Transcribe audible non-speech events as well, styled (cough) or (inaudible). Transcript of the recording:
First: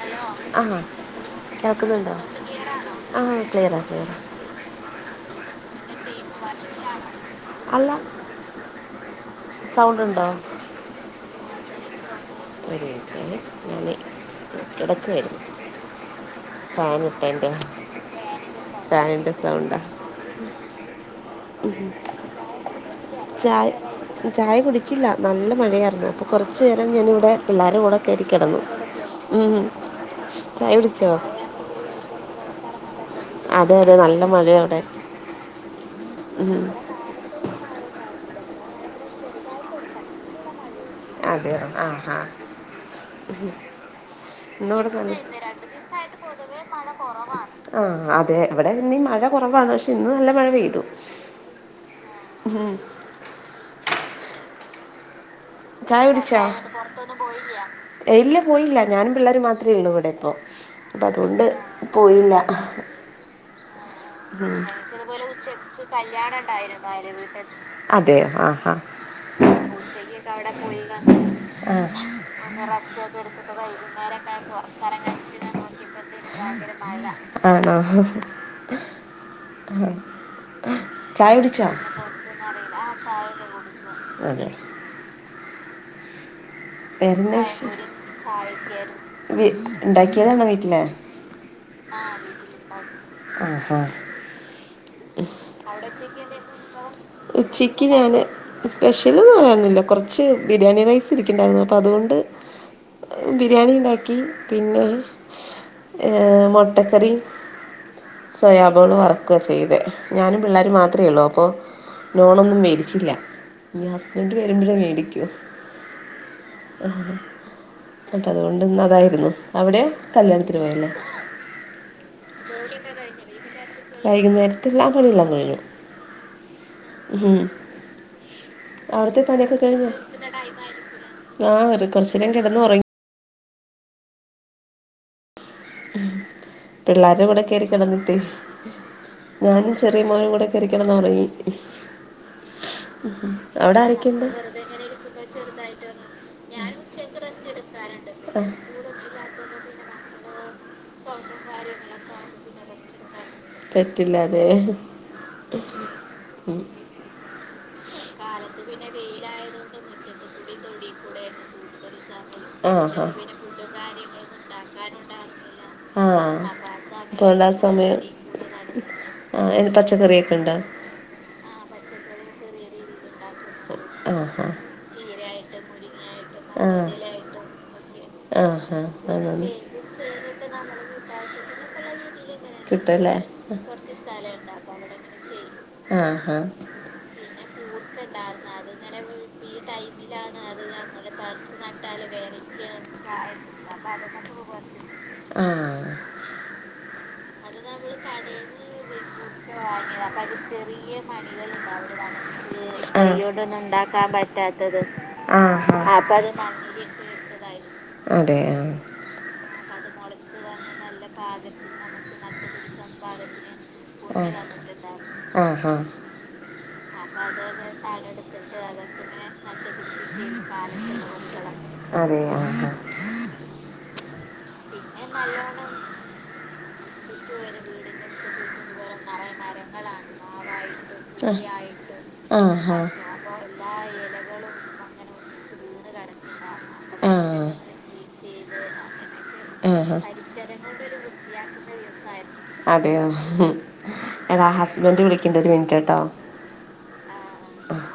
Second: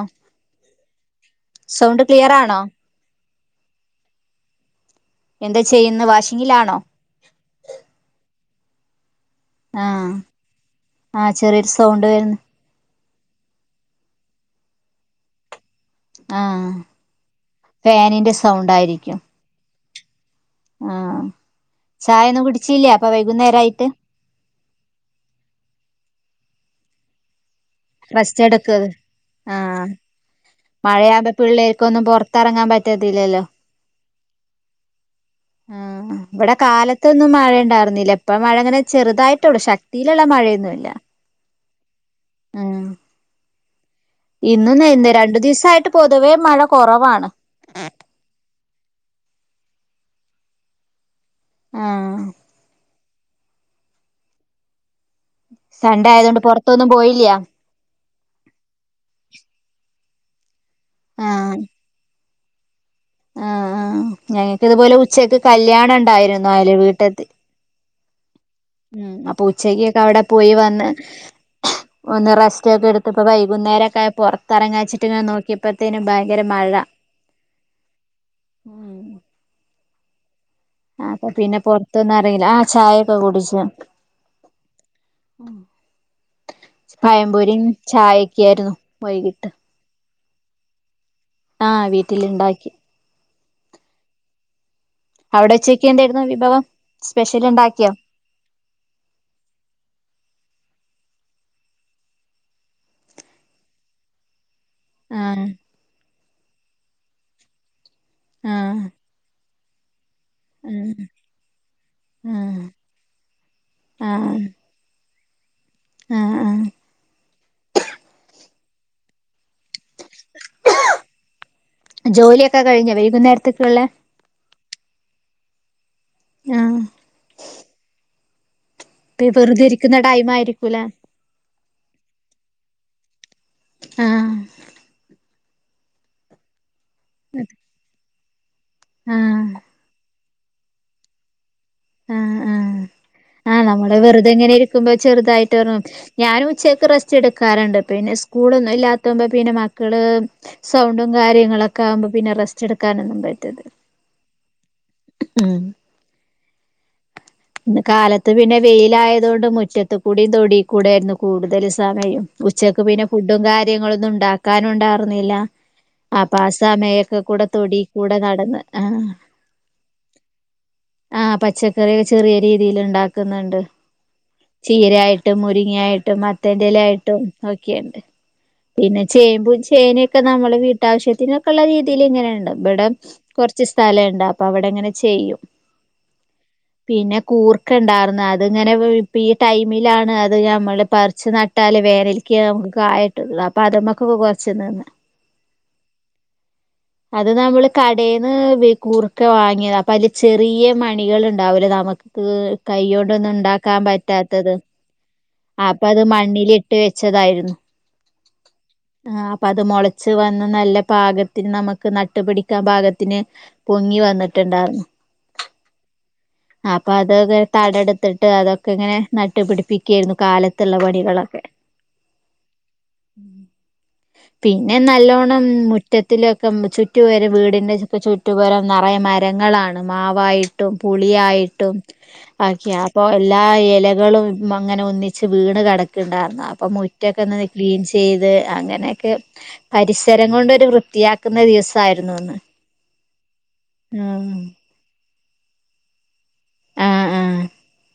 Hello ആഹ് കേക്കുന്നുണ്ടോ clear sound ആണോ ക്ലിയറാണോ ആഹ്. (unintelligible) എന്താ ചെയ്യുന്ന വാഷിങ്ങിലാണോ? അല്ല സൗണ്ട് ആഹ് ഉണ്ടോ ആഹ് ചെറിയൊരു സൗണ്ട് വരുന്ന്. (unintelligible) കിടക്കുവാരുന്നു ആഹ് ഫാനിന്റെ സൗണ്ടായിരിക്കും ഫാനിൻ്റെ സൗണ്ടാ ആഹ ചായ ഒന്നും കുടിച്ചില്ല. ചായ, ചായ കുടിച്ചില്ല നല്ല മഴയായിരുന്നു അപ്പൊ കുറച്ച് ഇച്ചിനേരം ഞാനിവിടെ പിള്ളേരുടെ കൂടെ കയറി റസ്റ്റ് കിടന്നു എടുക്ക് ഉം. ആഹ ചായ കുടിച്ചോ മഴയാവുമ്പൊ പിള്ളേർക്ക് ഒന്നും പുറ കറങ്ങാ പ റ്റത്തില്ലല്ലോ? അതെ അതെ നല്ല മഴയാണ് അവിടെ ആ ഇവിടെ ഉം. കാലത്തൊന്നും മഴ ഇണ്ടായിരുന്നില്ല. ഇപ്പ മഴ അങ്ങനെ ചെറുതായിട്ട് ഉള്ളൂ, ശക്തിയിലുള്ള മഴയൊന്നു ഇല്ല. അതെ യൊ? ആ. ആ എന്ന് ഇന്നും കൊടുക്കാന, ഇന്ന് രണ്ടു രണ്ട് ദിവസായിട്ട് ദിവസമായിട്ട് പൊതുവേ പൊതുവെ മഴ കുറവാണ്, ആ അതെ. ഇവിടെ ഇന്നീ മഴ കുറവാണ്, പക്ഷെ ഇന്ന് നല്ല മഴ പെയ്തു. ആഹ്. ചായ സൺഡേ ആയതുകൊണ്ട് പിടിച്ചാ പുറത്തൊന്നും പോയില്ല ഇല്ല പോയില്ല ഞാനും പിള്ളേര് മാത്രമേ ഉള്ളൂ ഇവിടെ അ അപ്പം അതുകൊണ്ട് ആഹ് പോയില്ല ആഹ ആഹ് ആഹ് ക്ക് ഞങ്ങക്ക് ഇതുപോലെ ഉച്ചക്ക് കല്യാണം ഉണ്ടായിരുന്നു അയൽ ഉണ്ടായിരുന്നുന്തായാലും വീട്ടത്ത് വീട്ട അതെയോ ആ ഉം അപ്പൊ ഉച്ചക്ക്ൊക്കെ അവിടെ വിടെ പോയി വന്ന് വ ഒന്ന് ഒ റെസ്റ്റ് ഒക്കെ റസ്റ്റ്ക്കെ എടുത്തപ്പോ എടുട്ട് വൈകുന്നേരൊക്കെ വൈകുന്നേരം പുറത്തിറങ്ങാച്ചിട്ട് ഇങ്ങനെ നോക്കിയപ്പോത്തേനും ഭയങ്കര മഴ നോ ഉം ഉ അപ്പൊ പിന്നെ പൊറത്തൊന്നും അറിയില്ല ആ ചായൊക്കെ കുടിച്ചു ഉ ചായക്കായിരുന്നു വ വൈകിട്ട് ഉണ്ടാക്കി എതാണ് വീട്ടില്െ ആ ആഹ് വീട്ടിലുണ്ടാക്കി അവിടെ ഉച്ചക്ക് എന്തായിരുന്നു വിഭവം സ്പെഷ്യൽ ഉച്ചക്ക് ഉണ്ടാക്കിയോ ഞാന് സ്പെഷ്യൽ പറയാുന്നില്ല കൊറച്ച് ബിരിയാണി റൈ ണ്ടായിരുന്നു അപ്പോ അതുകൊണ്ട് ബിരിയാണി ഉണ്ടാക്കി പിന്നെ ആഹ് മട്ടക്കറി ആഹ് സോയാബോൾ വർക്ക ചെയ്തു അതെ ഞാനും പിള്ളേർ ആഹ് മാത്രഒള്ളൂ അപ്പോൾ ലോണൊന്നും ആഹ് മേടിച്ചില്ല ഹസ്ബൻഡ് ആഹ് വരുമ്പോഴേ മേടിക്കൂ ആഹ് ആഹ് ആ ചട്ടകം കൊണ്ട് ഇന്ന് അതായിരുന്നു അവിടെ കല്യാണത്തിന് പോയല്ലേ ജോലിയൊക്കെ കഴിഞ്ഞോ വൈകുന്നേരത്തേക്കുള്ള വൈകുന്നേരം ഇള്ളതെല്ലാം കഴിഞ്ഞു ആഹ് ഉം അവിടുത്തെ ഇപ്പം പണിയൊക്കെ വെറുതെ കഴിഞ്ഞു ഇരിക്കുന്ന ടൈം ആയിരിക്കൂലെ ആ കുറച്ചേരം കെടന്ന് ഉറങ്ങി ആ ഉം പിള്ളേരും ഇവിടെ കേറി കിടന്നിട്ട് ആഹ് ഞാനും ചെറിയമോളും കൂടെ കേറി കിടന്ന് ഒറങ്ങി ആ ആ അവിടെ ആനമ്മള് ആരൊക്കെയുണ്ട് വെറുതെ എങ്ങനെ ഇരിക്കുമ്പോ ചെറുതായിട്ട്റങ്ങും ഞാനും ഉച്ചക്ക് റെസ്റ്റ് എടുക്കാറുണ്ട് പിന്നെ ആ സ്കൂളൊന്നും ഇല്ലാത്തുമ്പോ പിന്നെ മക്കള് സൗണ്ടും കാര്യങ്ങളൊക്കെ ആവുമ്പം പിന്നെ റസ്റ്റ് എട്ക്കാനൊന്നും പറ്റത്തി പറ്റില്ല അതെ (unintelligible) ഉം ഇന്ന് കാലത്ത് പിന്നെ വെയിലായതോണ്ട് മുറ്റത്ത്ക്കൂടി തൊടി കൂടേര്ന്നു കൂടുതല് സമയും ഉച്ചക്ക് പിന്നെ ഫുഡും കാര്യങ്ങളൊന്നും ഉണ്ടാക്കാനും ഉണ്ടാ കൊട്ന്നീല്ല ആഹ് ആപ്പാ സമയക്കെക്കൂടെ അതുകൊണ്ട് ആ തൊടിയി സമയം കൂടെ നടന്ന് ആ പച്ചക്കറിയൊക്കെ ഉണ്ടോ ആ പച്ചക്കറി വെ ഏ രീതില് ഇണ്ടാക്ക്ന്ന്ണ്ട് ആഹ് ഹാ ട്ട് മുരിങ്ങ്യായി ട്ടും മത്തൻ്റലായിട്ടും ഒക്കെയിണ്ട് പിന്നെ ചേമ്പും, ചേനയൊക്കെ നമ്മള് വീട്ടാവശ്യത്തിനൊക്കെള്ള രീതില് ഇങ്ങനെണ്ട് ഇവിടെ കൊറച്ച് ഇങ്ങനെണ്ട് സ്ഥലേണ്ട് അപ്പൊ അവിടെങ്ങനെ ചെയ്യും കൂർ ഒക്കെ ഇണ്ടാർന്നു അത് ഇങ്ങനെ ഇപ്പ ഈ ടൈമിലാണ് അത് നമ്മള് ഞമ്മള് പറിച്ച് നട്ടാല് വേനൽക്ക് നമുക്ക് കായിട്ടുള്ളൂ അപ്പൊ കായിട്ടുള്ളത് അതുമ്മക്കൊക്കെ അതിമ്മക്ക് ഒക്കെ കുറച്ച് കൊറച്ച് നിന്ന് (unintelligible) ആഹ് അത് നമ്മള് കടേന്ന് വി കൂർക്ക വാങ്ങിയതാ അപ്പൊ അതില് ചെറിയ മണികൾ ഉണ്ടാവൂലോ നമുക്ക് കൈയോണ്ടൊന്നും ഇണ്ടാക്കാൻ പറ്റാത്തത് ആഹാ അപ്പൊ അത് മണ്ണിലിട്ട് വെച്ചതായിരുന്നു അതെ ആഹ് ആ ഇപ്പ അത് മൊളച്ച് വന്ന് നല്ല പാകത്തിൽ നമക്ക് നട്ടുപിടിക്കാൻ ഭാഗത്തിന് പൊങ്ങി വന്നിട്ടുണ്ടായിരുന്നു ആഹാ അപ്പൊ അത് തടെടുത്തിട്ട് അതൊക്കെ ഇങ്ങനെ നട്ടുപിടിപ്പിക്കായിരുന്നു കാലത്തുള്ള പണികളൊക്കെ അതെ ആഹാ പിന്നെ നല്ലോണ്ണം മുറ്റത്തിലൊക്ക് (unintelligible) ചുറ്റുപരെ വീടിന്റെ ചുറ്റുപരം നറയെ മരങ്ങളാണ് മാവായിട്ടും ആ. പുളിയായിട്ടും ആഹാ ആക്കയാ അപ്പൊ എല്ലാ എലകളും അങ്ങനെ ഒന്നിച്ച് വീണ് കെടക്ക് ക്കെ ഇണ്ടാർന്നാ അപ്പ് അപ്പൊ ആ മുറ്റൊക്കെ ഒന്ന് ക്ലീൻ ചെയ്ത് അങ്ങനെയൊക്കെ ആഹാ പരിസരം കൊണ്ടൊരു വൃത്തിയാക്ക് അതെയോ ഉം ഉം എടാ ഹസ്ബൻഡ് വിളി ക്ക്ണ്ട് ഒരു മിനിറ്റ് ട്ടോ ആഹ് ആഹ്